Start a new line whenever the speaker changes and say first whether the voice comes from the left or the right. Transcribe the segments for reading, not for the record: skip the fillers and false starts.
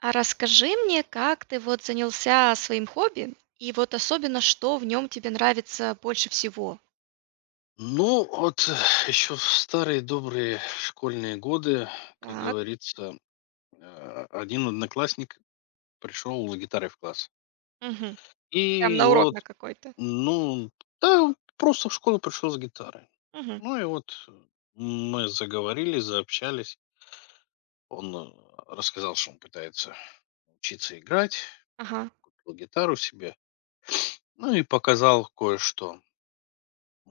right: А расскажи мне, как ты вот занялся своим хобби, и вот особенно, что в нем тебе нравится больше всего?
left: Ну, вот еще в старые добрые школьные годы, как
right: Так,
left: говорится, один одноклассник пришел с гитарой в класс.
right: мгм. Прям
left: И
right: на урок
left: вот,
right: на какой-то.
left: ну, да, просто в школу пришел с гитарой.
right: Мгм.
left: Ну и вот мы заговорили, заобщались. Он рассказал, что он пытается учиться играть,
right: Ага.
left: купил гитару себе. Ну и показал кое-что.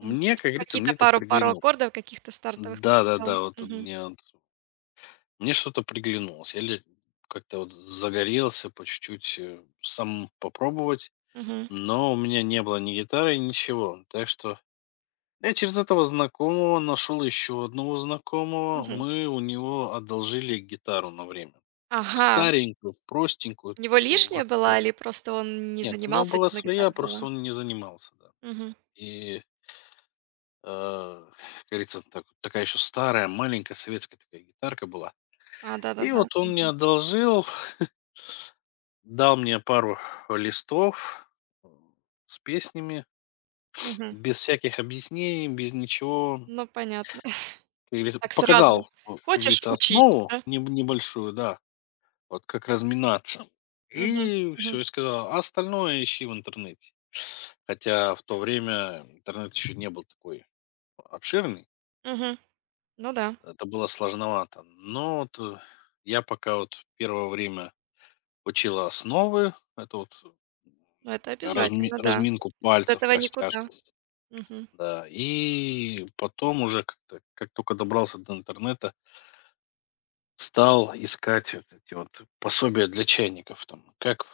right: Мгм. То есть
left: как говорится,
right: какие-то
left: мне это
right: пару
left: приглянулось.
right: аккордов каких-то стартовых показал.
left: Да-да-да, вот
right: Мгм.
left: мне он Мне что-то приглянулось. Я ли как-то вот загорелся по чуть-чуть сам попробовать,
right: Мгм.
left: но у меня не было ни гитары, ничего. Так что я через этого знакомого нашел еще одного знакомого.
right: Мгм.
left: Мы у него одолжили гитару на время.
right: Ага.
left: Старенькую, простенькую
right: У него
left: такую
right: лишняя
left: вообще.
right: была или просто он не
left: Нет, у него
right: занимался
left: была
right: этим на
left: своя,
right: гитаре
left: просто
right: было?
left: он не занимался. Да.
right: Мгм.
left: И, как говорится, такая еще старая, маленькая советская такая гитарка была.
right: А,
left: И
right: да-да-да.
left: вот он мне одолжил, дал мне пару листов, м, с песнями,
right: Мгм.
left: без всяких объяснений, без ничего.
right: Ну, понятно.
left: Как говорится,
right: Так сразу.
left: показал, вот, как
right: Хочешь
left: говорится,
right: учись,
left: основу
right: да?
left: небольшую, да, вот как разминаться.
right: Мгм.
left: И
right: Мгм.
left: все и сказал: "А остальное ищи в интернете". Хотя в то время интернет еще не был такой обширный,
right: Мгм. Ну да.
left: это было сложновато. Но вот, я пока вот первое время учил основы, это вот,
right: Ну, это обязательно, да.
left: разминку
right: Без
left: пальцев,
right: этого
left: растяжку.
right: никуда. Мгм.
left: Да, и потом уже как-то, как только добрался до интернета, стал искать вот эти вот пособия для чайников, там, как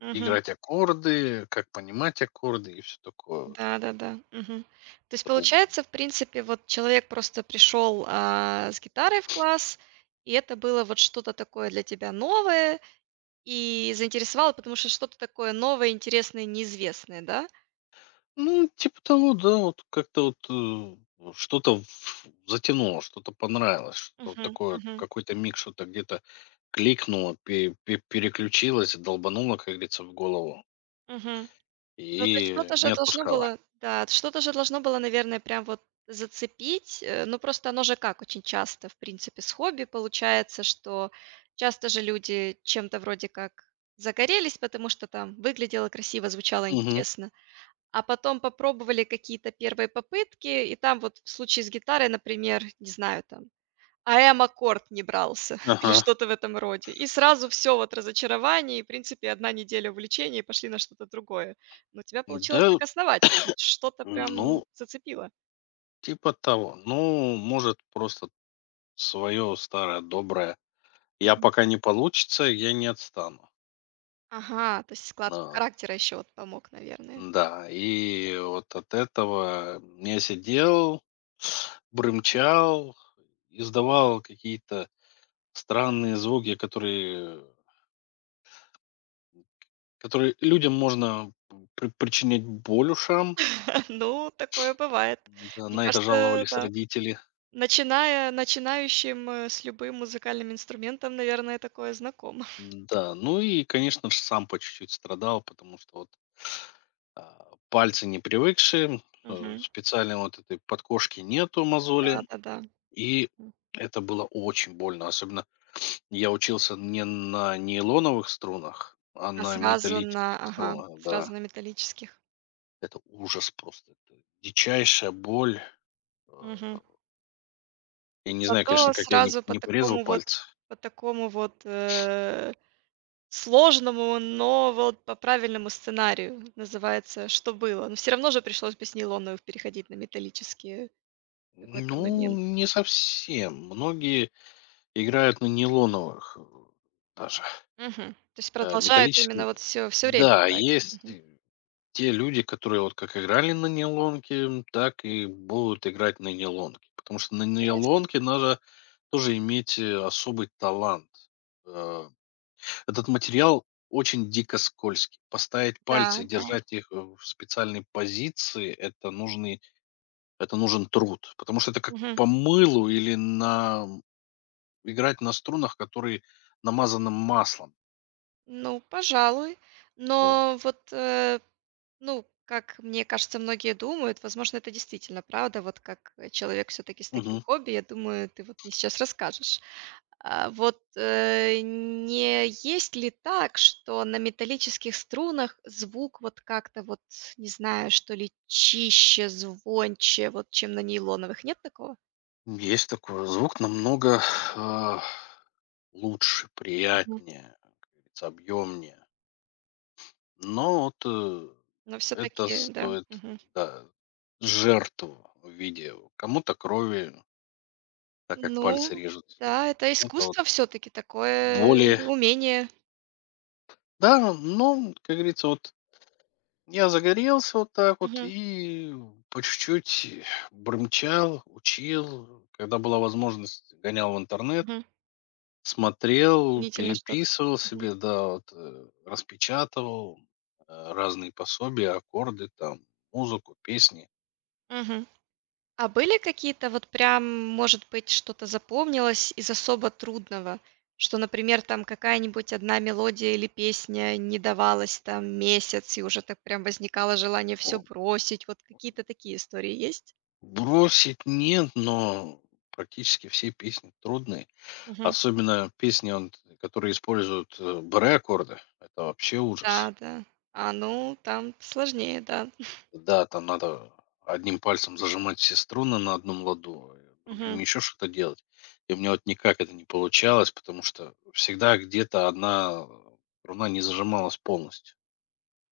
right: Мгм.
left: играть аккорды, как понимать аккорды и все такое. Вот.
right: Да-да-да. Мгм. То есть
left: Это был,
right: получается, в принципе, вот человек просто пришел, с гитарой в класс, и это было вот что-то такое для тебя новое и заинтересовало, потому что что-то такое новое, интересное, неизвестное, да?
left: ну, типа того, да, вот как-то вот вот затянуло, что-то понравилось, что вот
right: Мгм.
left: такое, вот в
right: Мгм.
left: какой-то миг что-то где-то кликнуло, переключилось, долбануло, как говорится, в голову
right: Мгм. Ну, то есть
left: и
right: что-то
left: не
right: же должно
left: отпускало.
right: было, да, что-то же должно было, наверное, прям вот зацепить. Ну, просто оно же как очень часто, в принципе, с хобби получается, что часто же люди чем-то вроде как загорелись, потому что там выглядело красиво, звучало
left: Мгм.
right: интересно, а потом попробовали какие-то первые попытки, и там вот в случае с гитарой, например, не знаю, там эм-аккорд не брался или
left: Ага.
right: что-то в этом роде. И сразу все вот разочарование, и, в принципе, одна неделя увлечения, и пошли на что-то другое. Но у тебя получилось
left: Да,
right: так основательно, вот что-то прям
left: ну,
right: зацепило.
left: типа того. Ну, может, просто свое старое доброе. Я
right: Мгм.
left: пока не получится, я не отстану.
right: Ага, то есть склад
left: Но,
right: характера еще вот помог, наверное.
left: да, и вот от этого я сидел, брымчал, издавал какие-то странные звуки, которые людям можно причинять боль ушам.
right: Ну, такое бывает.
left: Да,
right: Мне
left: на это
right: кажется,
left: жаловались
right: да.
left: родители.
right: Начиная начинающим, с любым музыкальным инструментом, наверное, такое знакомо.
left: Да ну и, конечно же, сам по чуть-чуть страдал, потому что вот, пальцы не привыкшие,
right: Мгм.
left: специальной вот этой подкошки нету, мозоли,
right: Да-да-да.
left: и это было очень больно. Особенно я учился не на нейлоновых струнах, а
right: А
left: на
right: сразу на
left: металлических
right: ага,
left: струнах, да.
right: сразу на металлических.
left: Это ужас просто, это дичайшая боль. Э,
right: Мгм.
left: я не знаю, конечно,
right: Зато
left: как я не
right: сразу по
left: не порезал
right: такому вот
left: пальцы.
right: по такому вот, э, сложному, но вот по правильному сценарию. Называется "Что было?". Но все равно же пришлось бы с нейлоновых переходить на металлические в какой-то
left: Ну,
right: момент.
left: не совсем. Многие играют на нейлоновых, даже,
right: Мгм. То есть продолжают
left: металлических.
right: именно вот все время
left: Да,
right: играть.
left: есть
right: Мгм.
left: те люди, которые вот как играли на нейлонке, так и будут играть на нейлонке. Потому что на
right: Интересно.
left: нейлонке надо тоже иметь, особый талант. Э, этот материал очень дико скользкий. Поставить
right: Да,
left: пальцы и
right: да.
left: держать их в специальной позиции - это нужен труд. Потому что это как
right: Мгм.
left: по мылу или на играть на струнах, которые намазаны маслом.
right: Ну, пожалуй.
left: Вот.
right: Но вот. Ну, как мне кажется, многие думают, возможно, это действительно правда. Вот как, человек все таки с таким
left: Мгм.
right: хобби, я думаю, ты вот мне сейчас расскажешь. А вот, не есть ли так, что на металлических струнах звук вот как-то вот, не знаю, что ли, чище, звонче, вот, чем на нейлоновых? Нет такого?
left: Есть такой. Звук намного, а, лучше,
right: Мгм.
left: приятнее, как говорится, объемнее. Но вот,
right: Но все
left: это
right: таки да.
left: стоит,
right: Мгм.
left: да, жертву в виде кому-то крови, так как
right: Ну
left: пальцы режутся,
right: да, это
left: кому-то вот
right: искусство все таки такое
left: боли.
right: умение.
left: Да, ну, как говорится, вот я загорелся вот так вот
right: Мгм,
left: и по чуть-чуть брымчал, учил. Когда была возможность, гонял в интернет.
right: мгм.
left: Смотрел,
right: Дополнительно что-то.
left: переписывал
right: Мгм,
left: себе, да, вот, распечатывал, разные пособия, аккорды там, музыку, песни.
right: мгм. А были какие-то вот прям, может быть, что-то запомнилось из особо трудного? Что, например, там какая-нибудь одна мелодия или песня не давалась там месяц, и уже так прям возникало желание все
left: О,
right: бросить. Вот какие-то такие истории есть?
left: бросить нет, но практически все песни трудные.
right: Мгм.
left: Особенно песни, он которые используют, БР-аккорды. Это вообще
right: Да,
left: ужас.
right: да. А, ну, там сложнее, да.
left: Да, там надо одним пальцем зажимать все струны на одном ладу, другим
right: Мгм.
left: еще что-то делать. И у меня вот никак это не получалось, потому что всегда где-то одна струна не зажималась полностью.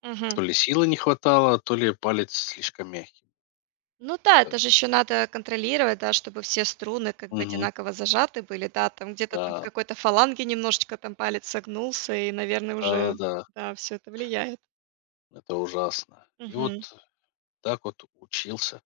right: Мгм.
left: То ли силы не хватало, то ли палец слишком мягкий.
right: Ну да, это
left: Да.
right: же еще надо контролировать, да, чтобы все струны как бы
left: Мгм.
right: одинаково зажаты были, да, там где-то там в
left: Да,
right: какой-то фаланге немножечко там палец согнулся, и, наверное, уже,
left: да-да-да,
right: да, все это влияет.
left: это ужасно. И вот
right: Мгм.
left: так вот учился.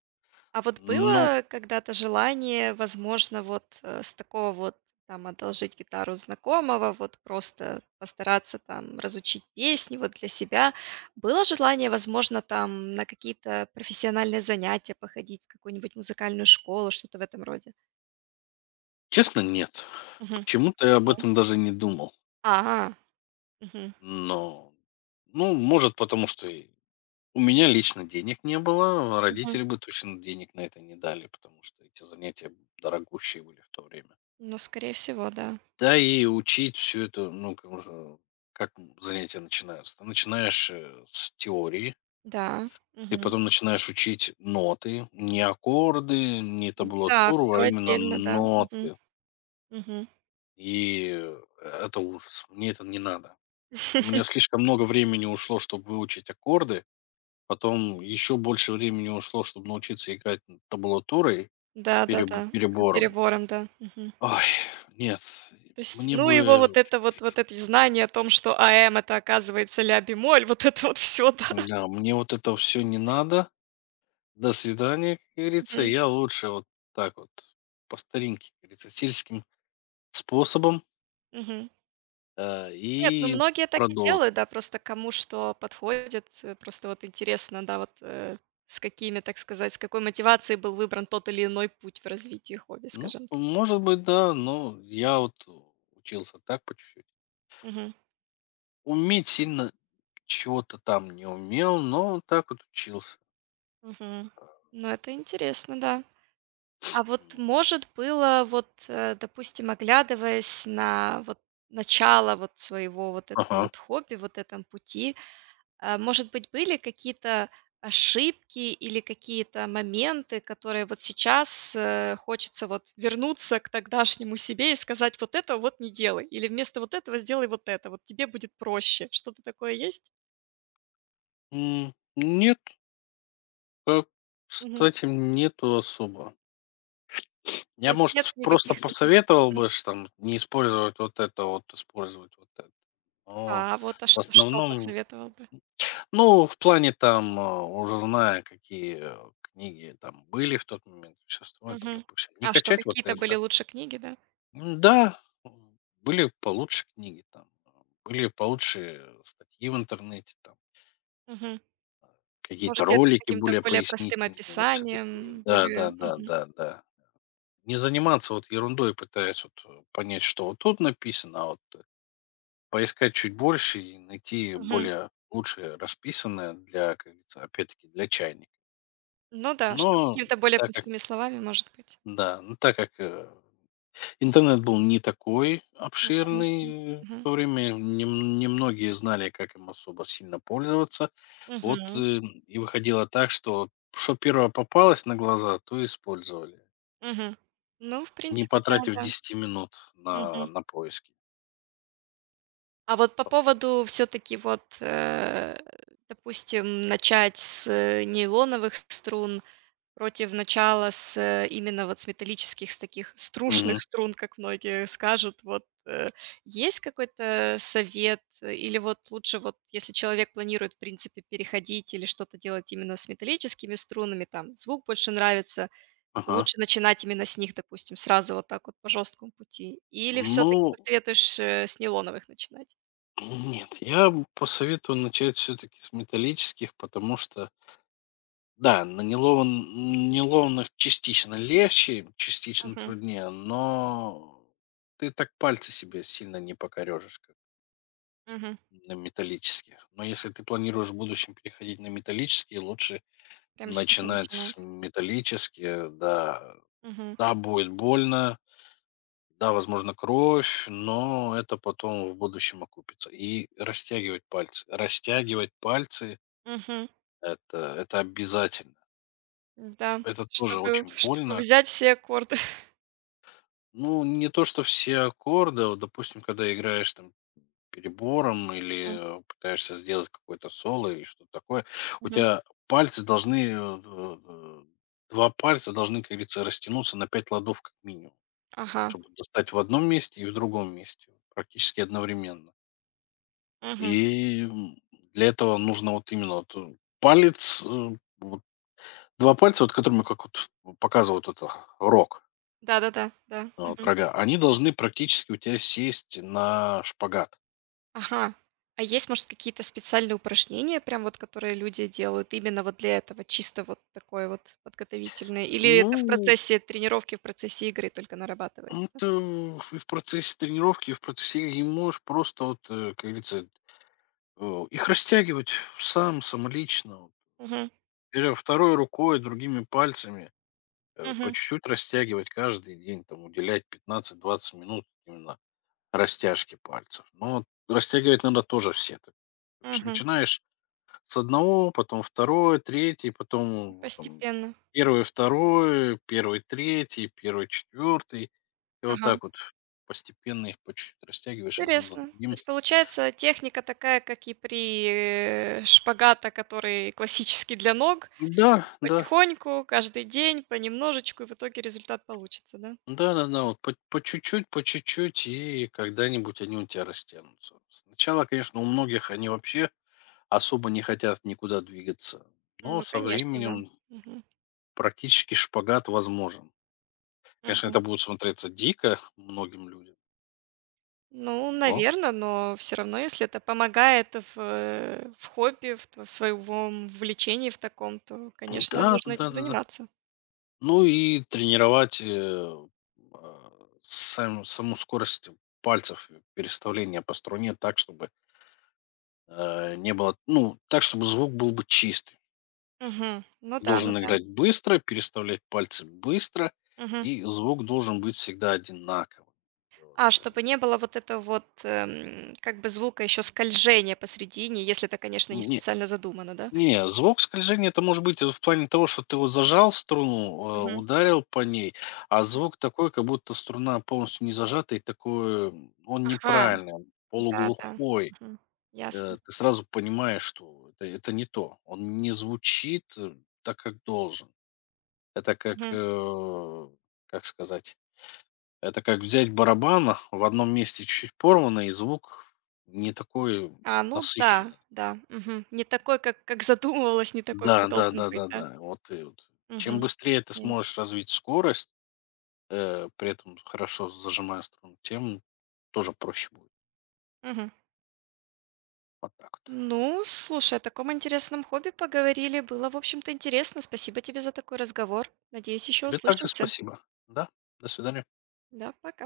right: А вот
left: Ну,
right: было когда-то желание, возможно, вот, с такого вот там одолжить гитару знакомого, вот просто постараться там разучить песни вот для себя? Было желание, возможно, там на какие-то профессиональные занятия походить, в какую-нибудь музыкальную школу, что-то в этом роде?
left: честно, нет.
right: Мгм.
left: Почему-то я об
right: Почему?
left: этом даже не думал.
right: А, мгм,
left: Но, ну, может, потому что у меня лично денег не было, а
right: мгм.
left: родители бы точно денег на это не дали, потому что эти занятия дорогущие были в то время.
right: Ну, скорее всего, да.
left: Да и учить все это, ну, как, как занятия начинаются? Ты начинаешь с теории,
right: Да,
left: и
right: мгм.
left: потом начинаешь учить ноты, не аккорды, не
right: Да,
left: табулатуру,
right: все
left: а именно
right: отдельно, да. Мгм,
left: ноты.
right: мгм.
left: И это ужас. Мне это не надо. У меня слишком много времени ушло, чтобы выучить аккорды, потом еще больше времени ушло, чтобы научиться играть табулатурой,
right: Да-да-да. Ага,
left: перебором.
right: перебором, да. Мгм.
left: Ой, нет,
right: То есть,
left: мне
right: ну, его
left: бы,
right: вот это вот эти знания о том, что АМ это, оказывается, "ля"-бемоль, вот это вот все, да.
left: да, мне вот это все не надо. До свидания, как говорится.
right: Мгм,
left: Я лучше вот так вот по старинке, как говорится, сельским способом,
right: мгм. Нет, ну,
left: и
right: многие так и
left: продолжу.
right: делают, да, просто кому что подходит. Просто вот интересно, да, вот, с какими, так сказать, с какой мотивацией был выбран тот или иной путь в развитии хобби,
left: Ну,
right: скажем.
left: может быть, да, но я вот учился так по чуть-чуть.
right: Мгм,
left: Уметь сильно чего-то там не умел, но так вот учился.
right: мгм. Ну, это интересно, да. А вот,
left: Ну,
right: может, было вот, допустим, оглядываясь на вот начало вот своего вот этого
left: ага.
right: вот хобби, вот этом пути, может быть, были какие-то ошибки или какие-то моменты, которые вот сейчас, хочется вот вернуться к тогдашнему себе и сказать: "Вот этого вот не делай", или "Вместо вот этого сделай вот это, вот тебе будет проще". Что-то такое есть?
left: Нет, э,
right: Мгм.
left: кстати, нету особо.
right: То
left: Я,
right: есть нет
left: может, просто
right: никаких таких.
left: посоветовал бы ш там не использовать вот это вот, использовать вот это. Но
right: А вот, а
left: в
right: что
left: основном,
right: посоветовал бы?
left: ну, в плане там, уже зная, какие книги там были в тот момент, существуют там,
right: Мгм.
left: допустим, не
right: А что,
left: качать вот
right: какие-то были
left: это.
right: лучше книги, да?
left: М-да, да, были получше книги там, были получше статьи в интернете там,
right: Мгм.
left: какие-то
right: Может, где-то с
left: ролики
right: каким-то
left: более
right: более простым
left: пояснительные, вот все такие.
right: описанием, более мгм,
left: Да-да-да-да-да. Не заниматься вот ерундой, пытаясь вот, понять, что вот тут написано, а вот поискать чуть больше и найти
right: мгм.
left: более лучше расписанное для, как говорится, опять-таки для чайника.
right: Ну да, что
left: Но
right: какими-то более
left: так как
right: простыми словами, может быть.
left: да, но так как, интернет был не такой
right: Ну, конечно.
left: обширный в
right: Мгм.
left: то время, немногие знали, как им особо сильно пользоваться. Вот,
right: Мгм.
left: и выходило так, что первое попалось на глаза, то и использовали,
right: Мгм. Ну, в
left: не
right: принципе, да,
left: потратив
right: да.
left: 10 минут на
right: Мгм.
left: на поиски.
right: А вот по поводу все таки вот, допустим, начать с нейлоновых струн, против начала с, именно вот с металлических, с таких струшных
left: Мгм.
right: струн, как многие скажут. Вот, есть какой-то совет или вот лучше вот, если человек планирует, в принципе, переходить или что-то делать именно с металлическими струнами, там звук больше нравится, то
left: Ага.
right: лучше начинать именно с них, допустим, сразу вот так вот по жесткому пути? Или все-таки
left: Ну,
right: посоветуешь, с нейлоновых начинать?
left: нет, я б посоветую начать все-таки с металлических, потому что, да, на неловных частично легче, частично
right: Мгм,
left: труднее, но ты так пальцы себе сильно не покорежешь, как
right: мгм.
left: на металлических. Но если ты планируешь в будущем переходить на металлические, лучше
right: Прямо с них и
left: начинать с
right: начинать.
left: металлические, да.
right: Мгм,
left: Да, будет больно, да, возможно, кровь, но это потом в будущем окупится. И растягивать пальцы, растягивать пальцы
right: мгм.
left: Это обязательно.
right: Да,
left: Это тоже
right: чтобы
left: очень
right: чтобы
left: больно.
right: взять все аккорды.
left: Ну, не то, что все аккорды. Вот, допустим, когда играешь там перебором или пытаешься сделать какое-то соло или что-то такое, у
right: Мгм.
left: тебя пальцы должны, э, э, э, пальца должны, как говорится, растянуться на 5 ладов как минимум,
right: Ага.
left: чтобы достать в одном месте и в другом месте практически одновременно.
right: Мгм.
left: И, для этого нужно вот именно вот, вот 2 пальца, вот которыми как вот показывают это рок.
right: Да-да-да, да. Мгм.
left: Рога, они должны практически у тебя сесть на шпагат.
right: Ага. А есть, может, какие-то специальные упражнения, прям вот которые люди делают именно вот для этого, чисто вот такое вот подготовительное? Или это в
left: Ну,
right: процессе тренировки, в процессе игры только нарабатывается?
left: это и в процессе тренировки, и в процессе игры не можешь просто, вот, как говорится, их растягивать сам, самолично. Вот.
right: Мгм.
left: Или второй рукой, другими пальцами по
right: Мгм.
left: чуть-чуть растягивать каждый день, там, уделять 15-20 минут именно растяжке пальцев. Но вот растягивать надо тоже все. Ты
right: Мгм.
left: начинаешь с одного, потом 2, 3, потом там
right: Постепенно.
left: 1, 2, 1, 3, 1, 4. И вот
right: Ага.
left: так вот постепенно их по чуть-чуть растягиваешь один за
right: Интересно. То
left: другим.
right: есть получается техника такая, как и при, шпагата, который классический для ног,
left: Да, да.
right: потихоньку, каждый день, понемножечку, и в итоге результат получится, да?
left: Да-да-да, вот по чуть-чуть, по чуть-чуть, и когда-нибудь они у тебя растянутся. Сначала, конечно, у многих они вообще особо не хотят никуда двигаться,
right: М,
left: но
right: ну,
left: со
right: конечно, да.
left: временем
right: Мгм.
left: практически шпагат возможен. Конечно,
right: Мгм.
left: это будет смотреться дико многим людям,
right: Ну,
left: но
right: наверное, но все равно, если это помогает в, в хобби, в тв в своем увлечении в таком, то, конечно,
left: да,
right: нужно этим
left: да-да-да.
right: заниматься.
left: Ну и тренировать а, саму скорость пальцев переставления по струне так, чтобы не было, ну, так, чтобы звук был бы чистый.
right: Мгм. Ну да, ну
left: Должен
right: да.
left: играть быстро, переставлять пальцы быстро,
right: Мгм.
left: и звук должен быть всегда одинаковым. И вот,
right: А чтобы не было вот этого вот, как бы звука еще скольжения посредине, если это, конечно, не
left: не-
right: специально задумано, да?
left: не, звук скольжения - это может быть в плане того, что ты вот зажал струну,
right: Мгм.
left: ударил по ней, а
right: Мгм.
left: звук такой, как будто струна полностью не зажата, и такой, он
right: Ага,
left: неправильный, он
right: да-да.
left: полуглухой.
right: Мгм. Ясно.
left: Ты сразу понимаешь, что это не то. Он не звучит, так, как должен. Это как,
right: Мгм.
left: как сказать, это как взять барабана в одном месте чуть-чуть порвано, и звук не такой
right: А, ну да,
left: насыщенный.
right: да. Мгм. Не такой, как задумывалось, не такой,
left: Да,
right: как
left: да,
right: должен
left: да,
right: быть,
left: да,
right: да?
left: да. Вот и вот. Чем
right: Мгм.
left: быстрее ты
right: М.
left: сможешь развить скорость, при этом хорошо зажимая струну, тем тоже проще будет.
right: Мгм.
left: Вот так вот.
right: Ну, слушай, о таком интересном хобби поговорили. Было, в общем-то, интересно. Спасибо тебе за такой разговор. Надеюсь, еще
left: Тебе также
right: услышимся.
left: спасибо. Да, до свидания.
right: Да, пока.